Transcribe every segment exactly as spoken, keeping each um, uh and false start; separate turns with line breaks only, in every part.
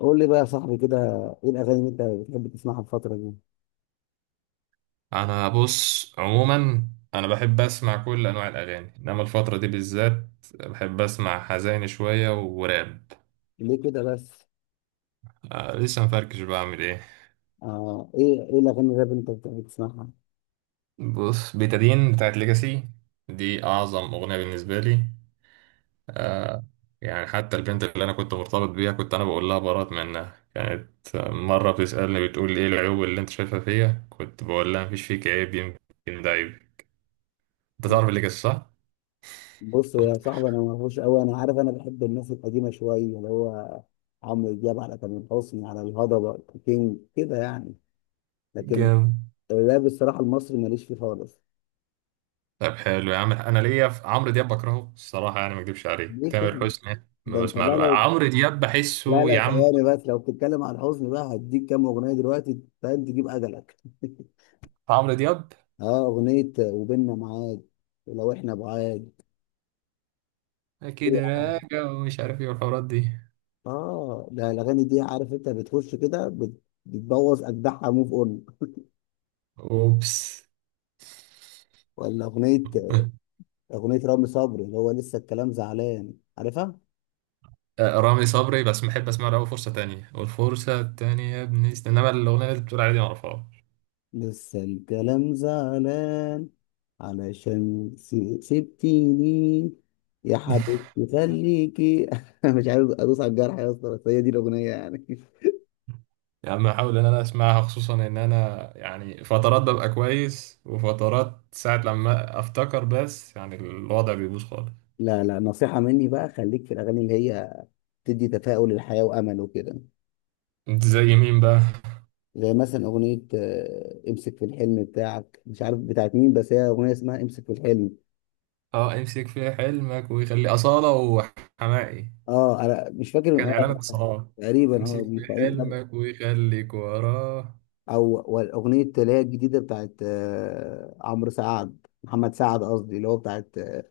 قول لي بقى يا صاحبي كده، ايه الاغاني اللي انت بتحب تسمعها الفتره دي؟
انا بص عموما، انا بحب اسمع كل انواع الاغاني، انما الفتره دي بالذات بحب اسمع حزين شويه وراب.
ليه كده بس؟
آه، لسه مفركش بعمل ايه.
آه، ايه ايه الاغاني الراب اللي انت بتحب تسمعها؟
بص، بيتادين بتاعت ليجاسي دي اعظم اغنيه بالنسبه لي. آه، يعني حتى البنت اللي انا كنت مرتبط بيها كنت انا بقول لها برات منها، كانت مره بتسالني بتقول لي ايه العيوب اللي انت شايفها فيا، كنت بقول لها مفيش فيك عيب، يمكن ده عيب. انت
آه.
تعرف ليجاسي صح؟
بص يا صاحبي انا ما اعرفوش قوي، انا عارف انا بحب الناس القديمه شويه اللي هو عمرو دياب على تامر حسني على الهضبه، كينج كده يعني. لكن
جامد.
الراب الصراحه المصري ماليش فيه خالص.
طب حلو يا عم، انا ليا في عمرو دياب بكرهه الصراحه، يعني ما اكدبش عليك،
ليه كده؟
تامر حسني ما
ده انت
بسمع
بقى
له،
لو،
عمرو دياب
لا
بحسه
لا
يا عم.
ثواني بس، لو بتتكلم عن الحزن بقى هديك كام اغنيه دلوقتي فاهم تجيب اجلك.
عمرو دياب
اه، اغنيه وبيننا معاد، لو احنا بعاد.
اكيد راجع ومش عارف ايه والحوارات دي.
اه ده الاغاني دي عارف انت بتخش كده بت- بتبوظ اجدعها موف اون.
اوبس.
ولا اغنيه اغنيه رامي صبري اللي هو لسه الكلام زعلان، عارفها؟
آه، رامي صبري بس بحب اسمع له أوي فرصه تانية والفرصه التانية يا ابني، است- انما الاغنيه اللي انت بتقول عليها دي ما اعرفهاش.
لسه الكلام زعلان علشان س- سبتيني يا حبيبتي خليكي. مش عارف ادوس على الجرح يا اسطى، بس هي دي الاغنيه يعني.
يا عم احاول ان انا اسمعها، خصوصا ان انا يعني فترات ببقى كويس وفترات ساعه لما افتكر بس يعني الوضع بيبوظ خالص.
لا لا، نصيحه مني بقى، خليك في الاغاني اللي هي بتدي تفاؤل للحياه وامل وكده.
انت زي مين بقى؟
زي مثلا اغنيه آه، امسك في الحلم بتاعك، مش عارف بتاعت مين، بس هي اغنيه اسمها امسك في الحلم.
اه، امسك في حلمك ويخلي أصالة وحماقي،
اه انا مش فاكر،
كان إعلان
اه
اتصالات.
تقريبا
امسك
اه دي
في
فانت.
حلمك ويخليك وراه.
او والاغنيه اللي هي الجديده بتاعت آه، عمرو سعد، محمد سعد قصدي، اللي هو بتاعت آه،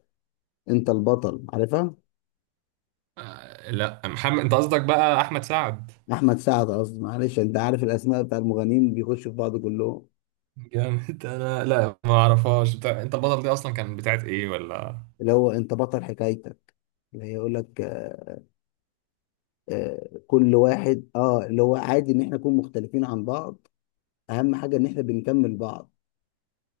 انت البطل، عارفها؟
آه، لا محمد، انت قصدك بقى احمد سعد.
احمد سعد قصدي، معلش انت عارف الاسماء بتاع المغنيين بيخشوا في بعض كلهم.
جامد. انا لا ما اعرفهاش بتاع... انت البطل دي اصلا كان بتاعت ايه ولا؟
اللي هو انت بطل حكايتك، اللي هي يقول لك آه، آه، كل واحد، اه اللي هو عادي ان احنا نكون مختلفين عن بعض، اهم حاجه ان احنا بنكمل بعض.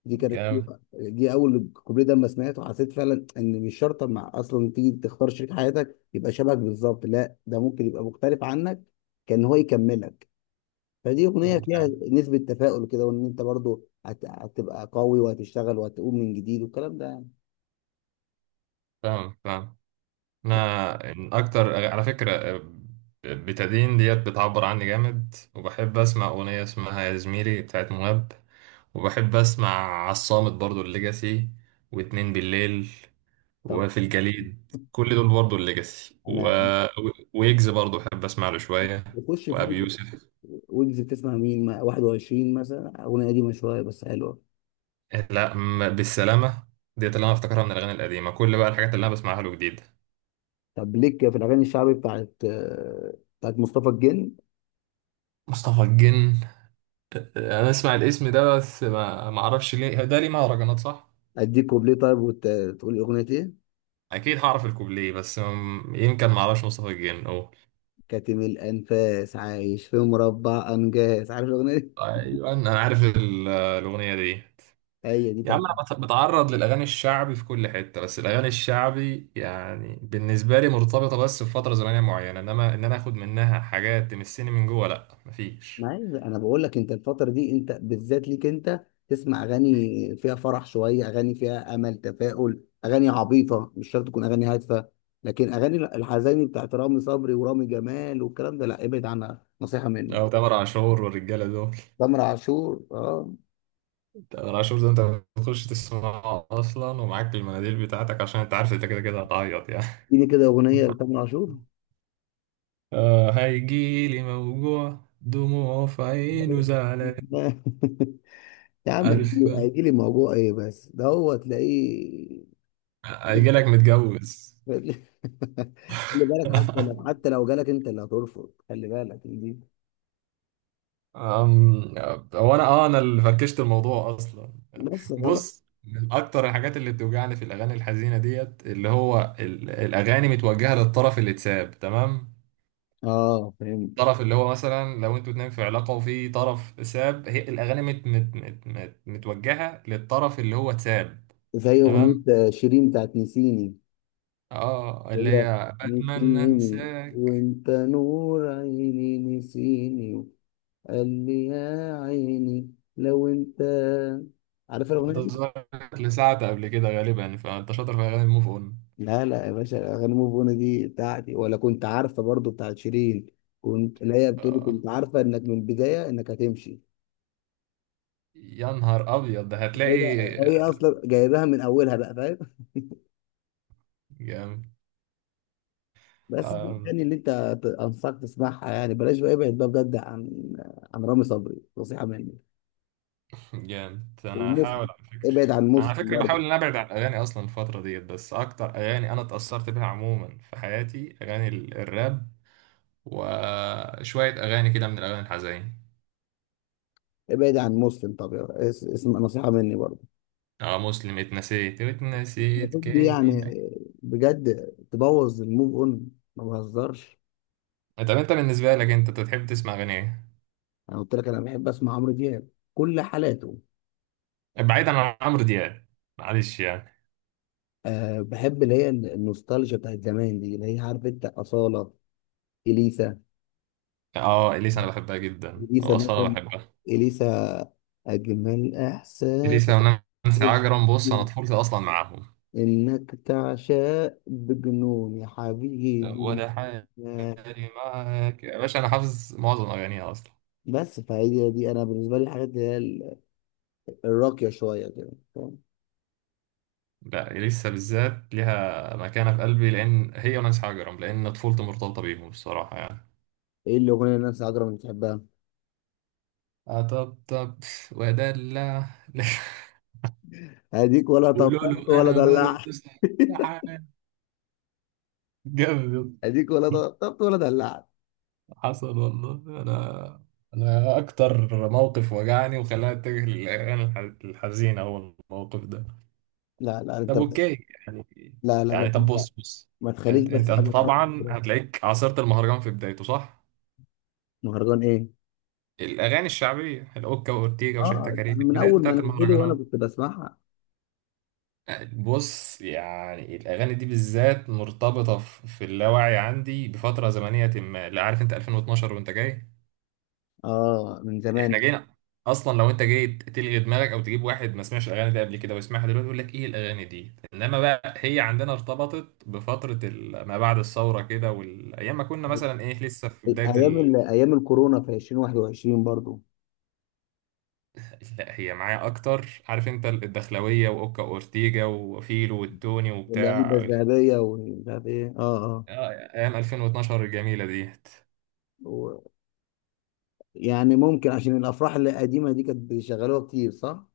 دي كانت
جامد.
أول- دي اول كوبليه، ده لما سمعته حسيت فعلا ان مش شرط مع اصلا تيجي تختار شريك حياتك يبقى شبهك بالظبط، لا ده ممكن يبقى مختلف عنك، كان هو يكملك. فدي اغنيه فيها نسبه تفاؤل كده، وان انت برضو هت... هتبقى قوي وهتشتغل وهتقوم من جديد والكلام ده يعني.
فاهم فاهم. انا إن اكتر على فكره آه، بتدين ديت بتعبر عني جامد، وبحب اسمع اغنيه اسمها يا زميلي بتاعت مهاب، وبحب اسمع عصامت برضو الليجاسي، واتنين بالليل،
طب
وفي الجليد، كل دول برضو الليجاسي و...
انا
ويجز برضو بحب اسمع له شوية،
بخش في
وابي
ويجز،
يوسف.
ويجز بتسمع مين؟ ما واحد وعشرين مثلا اغنيه قديمه شويه بس حلوه.
لا، م- بالسلامة. ديت اللي انا افتكرها من الاغاني القديمة، كل بقى الحاجات اللي انا بسمعها له جديدة.
طب ليك في الاغاني الشعبي بتاعت آه، بتاعت مصطفى الجن؟
مصطفى الجن؟ انا اسمع الاسم ده بس ما ما اعرفش ليه، ده ليه مهرجانات صح؟
اديك كوبليه طيب وتقول اغنيه ايه.
اكيد هعرف الكوبليه بس م- يمكن ما اعرفش مصطفى الجن او.
كاتم الانفاس عايش في مربع انجاز، عارف الاغنيه دي؟
ايوه انا عارف ال- الاغنية دي.
هي دي
يا عم
طيب.
انا بت- بتعرض للاغاني الشعبي في كل حته، بس الاغاني الشعبي يعني بالنسبه لي مرتبطه بس بفتره زمنيه معينه، انما ان انا اخد منها حاجات تمسني من جوه لا، مفيش.
ما هي انا بقول لك، انت الفتره دي انت بالذات ليك انت تسمع اغاني فيها فرح شويه، اغاني فيها امل، تفاؤل، اغاني عبيطه مش شرط تكون اغاني هادفه. لكن اغاني الحزيني بتاعت رامي صبري ورامي جمال والكلام ده لا، ابعد عنها نصيحه مني.
او تامر عاشور والرجاله دول.
تامر عاشور اه،
تامر عاشور ده انت بتخش تسمعه اصلا ومعاك المناديل بتاعتك، عشان انت عارف انت كده كده هتعيط يعني.
اديني كده اغنيه لتامر عاشور.
آه، هيجيلي موجوع، دموع في عينه، زعلان.
يا عم،
عارف،
هيجي لي موضوع ايه بس ده، هو تلاقيه.
هيجيلك متجوز.
خلي بالك، حتى لو حتى لو جالك انت اللي هترفض، خلي بالك دي.
أم... هو انا اه انا اللي فركشت الموضوع اصلا.
بس غلط.
بص، من اكتر الحاجات اللي بتوجعني في الاغاني الحزينه ديت اللي هو ال... الاغاني متوجهه للطرف اللي اتساب، تمام؟
اه فهمت.
الطرف اللي هو مثلا لو انتوا اتنين في علاقه وفي طرف ساب، هي الاغاني مت... مت... مت... مت... متوجهه للطرف اللي هو اتساب.
زي
تمام.
اغنية شيرين بتاعت نسيني.
اه، اللي
هو
هي بتمنى
نسيني
انساك
وانت نور عيني نسيني، قال لي يا عيني لو انت، عارف الاغنية؟
وتظهر لساعة قبل كده غالبا، فانت شاطر في اغاني الموف اون.
لا لا يا باشا، اغاني موف اون دي بتاعتي، ولا كنت عارفه برضو بتاعت شيرين؟ كنت، لا هي بتقولي
آه.
كنت عارفه انك من البدايه انك هتمشي.
يا نهار ابيض ده،
هي
هتلاقي
هي اصلا جايباها من اولها بقى، فاهم؟
جامد.
بس دي الاغاني اللي انت ت- انصحك تسمعها يعني، بلاش بقى، ابعد بقى بجد عن، عن رامي صبري، نصيحه مني.
جامد. انا هحاول
ومسلم،
على فكره.
ابعد عن
انا على
مسلم
فكره
برضو.
بحاول ان ابعد عن الاغاني اصلا الفتره ديت، بس اكتر اغاني انا اتاثرت بيها عموما في حياتي اغاني ال- الراب، وشويه اغاني كده من الاغاني الحزين.
ابعد عن مسلم، طب يا- اس- اسم، نصيحه مني برضو.
اه، مسلم اتنسيت اتنسيت
المفروض دي يعني،
كاني ما.
بجد، تبوظ الموف اون، ما بهزرش.
طب انت بالنسبه لك انت بتحب تسمع اغاني ايه؟
انا قلت لك انا بحب اسمع عمرو دياب، كل حالاته.
بعيدا عن عمرو دياب، معلش يعني.
أه بحب اللي هي النوستالجيا بتاعت زمان دي، اللي هي عارف انت أصالة، إليسا.
اه، اليسا انا بحبها جدا،
إليسا
واصاله
مثلا،
بحبها.
إليسا، أجمل إحساس،
اليسا ونانسي عجرم، بص انا طفولتي اصلا معاهم،
إنك تعشق بجنون يا حبيبي.
وده حالي.
آه،
معاك يا باشا، أنا حافظ معظم أغانيها أصلا.
بس فهي دي أنا بالنسبة لي الحاجات اللي هي ال- الراقية شوية كده، فاهم؟
لا لسه بالذات ليها مكانة في قلبي، لأن هي ونانسي حجرم لأن طفولتي مرتبطة بيهم الصراحة يعني.
إيه الأغنية اللي الناس عجرة ما بتحبها؟
أطبطب وأدلع.
أديك ولا
قولوا
طبطبت
له
ولا
أنا
دلعت.
برضه سرحان. جامد.
أديك ولا طبطبت ولا دلعت.
حصل والله. أنا أنا أكتر موقف وجعني وخلاني أتجه للأغاني الح- الحزينة هو الموقف ده.
لا لا أنت
طب
بس،
اوكي يعني.
لا لا بس،
يعني طب، بص بص،
ما تخليش
انت
بس
انت انت
حاجه تقطع
طبعا
خلاص.
هتلاقيك عاصرت المهرجان في بدايته صح؟
مهرجان ايه؟
الاغاني الشعبيه، الاوكا واورتيجا وشحتة
اه
كاريه،
انا من
البدايات
اول ما
بتاعت
نزله وانا
المهرجانات.
كنت بسمعها.
بص يعني الاغاني دي بالذات مرتبطه في في اللاوعي عندي بفتره زمنيه ما، لا عارف انت ألفين واثنا عشر وانت جاي.
اه من
احنا
زمان.
جينا اصلا، لو انت جيت تلغي دماغك او تجيب واحد ما سمعش الاغاني دي قبل كده ويسمعها دلوقتي يقول لك ايه الاغاني دي، انما بقى هي عندنا ارتبطت بفتره ال- ما بعد الثوره كده، والايام ما كنا مثلا ايه لسه في بدايه
ايام
ال...
ال- ايام الكورونا في ألفين وواحد وعشرين برضو.
لا، هي معايا اكتر، عارف انت الدخلويه واوكا اورتيجا وفيلو والتوني
والعلبه
وبتاع.
الذهبيه ومش عارف ايه، اه اه.
آه، ايام ألفين واتناشر الجميله ديت.
و- يعني ممكن عشان الافراح القديمه دي كانت بيشغلوها كتير، صح؟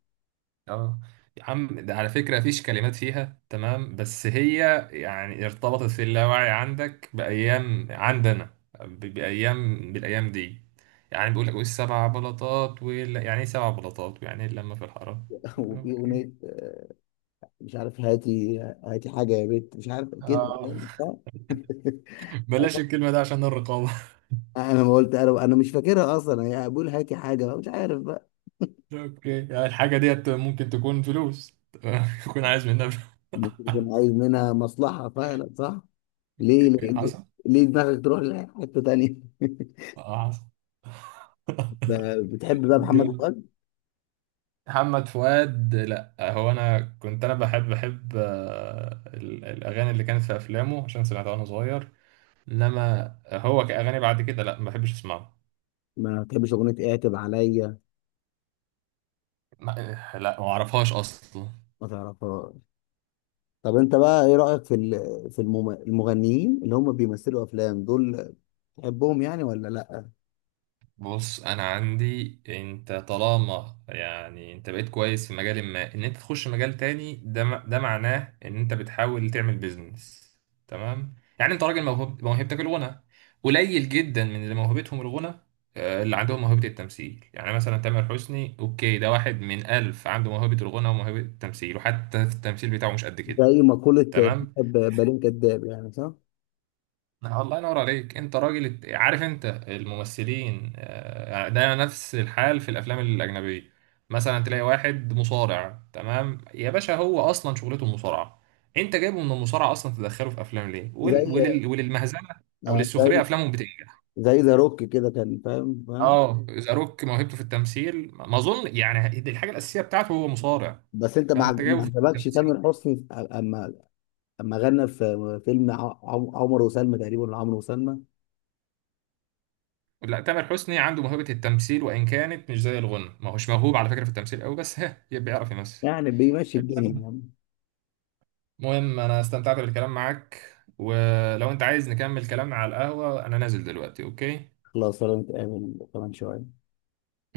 اه، يا عم ده على فكرة مفيش كلمات فيها تمام، بس هي يعني ارتبطت في اللاوعي عندك بأيام عندنا، ب- بأيام، بالأيام دي. يعني بيقول لك والسبع بلاطات وال... يعني ايه سبع بلاطات، يعني ايه اللمة في الحرام.
وفي اغنيه
اوكي،
آه، مش عارف، هاتي هاتي حاجه يا بنت مش عارف كده،
اه.
صح؟
بلاش الكلمة ده عشان الرقابة.
انا ما قلت، انا أنا مش فاكرها اصلا، هي بقول هاتي حاجه مش عارف.
اوكي، يعني الحاجة ديت ممكن تكون فلوس، تكون عايز منها فلوس.
ممكن يكون عايز منها مصلحة فعلا، صح؟ ليه ليه,
حصل.
ليه دماغك تروح لحتة تانية؟
اه حصل.
ب- بتحب بقى محمد
جامد.
فؤاد؟
محمد فؤاد، لا هو انا كنت انا بحب بحب آه، ال- الاغاني اللي كانت في افلامه عشان سمعتها وانا صغير، انما هو كاغاني بعد كده لا ما بحبش اسمعه.
ما بتحبش أغنية اعتب عليا؟
ما- لا ما اعرفهاش اصلا.
ما تعرفهاش؟ طب أنت بقى إيه رأيك في ال- في المم- المغنيين اللي هم بيمثلوا أفلام دول؟ بتحبهم يعني ولا لأ؟
بص انا عندي، انت طالما يعني انت بقيت كويس في مجال ما، ان انت تخش مجال تاني ده م- ده معناه ان انت بتحاول تعمل بيزنس. تمام يعني انت راجل موهوب، موهبتك الغنى. قليل جدا من اللي موهبتهم الغنى آه، اللي عندهم موهبة التمثيل. يعني مثلا تامر حسني اوكي، ده واحد من ألف عنده موهبة الغنى وموهبة التمثيل، وحتى في التمثيل بتاعه مش قد كده.
زي مقولة
تمام.
ب- بلين كداب، يعني صح؟
آه، الله ينور عليك، انت راجل. عارف انت الممثلين آه، ده نفس الحال في الافلام الاجنبيه. مثلا تلاقي واحد مصارع، تمام يا باشا، هو اصلا شغلته المصارعه، انت جايبه من المصارعه اصلا تدخله في افلام ليه، ول...
زي
ولل... وللمهزله او
آه،
للسخريه،
زي،
افلامهم بتنجح.
زي ذا روك كده كان، فاهم فاهم.
اه، ذا روك موهبته في التمثيل ما اظن يعني دي الحاجه الاساسيه بتاعته، هو مصارع،
بس أنت ما
فانت
عج- ما
جايبه في
عجبكش
التمثيل.
تامر حسني، أما اما غنى في فيلم ع- عم- عمر وسلمى تقريبا، ولا عمرو وسلمى؟
لا، تامر حسني عنده موهبه التمثيل، وان كانت مش زي الغنى، ما هوش موهوب على فكره في التمثيل قوي، بس ها بيعرف يمثل.
يعني بيمشي الدنيا يعني.
المهم انا استمتعت بالكلام معاك، ولو انت عايز نكمل كلامنا على القهوة انا نازل دلوقتي اوكي.
خلاص ولا نتقابل كمان شويه؟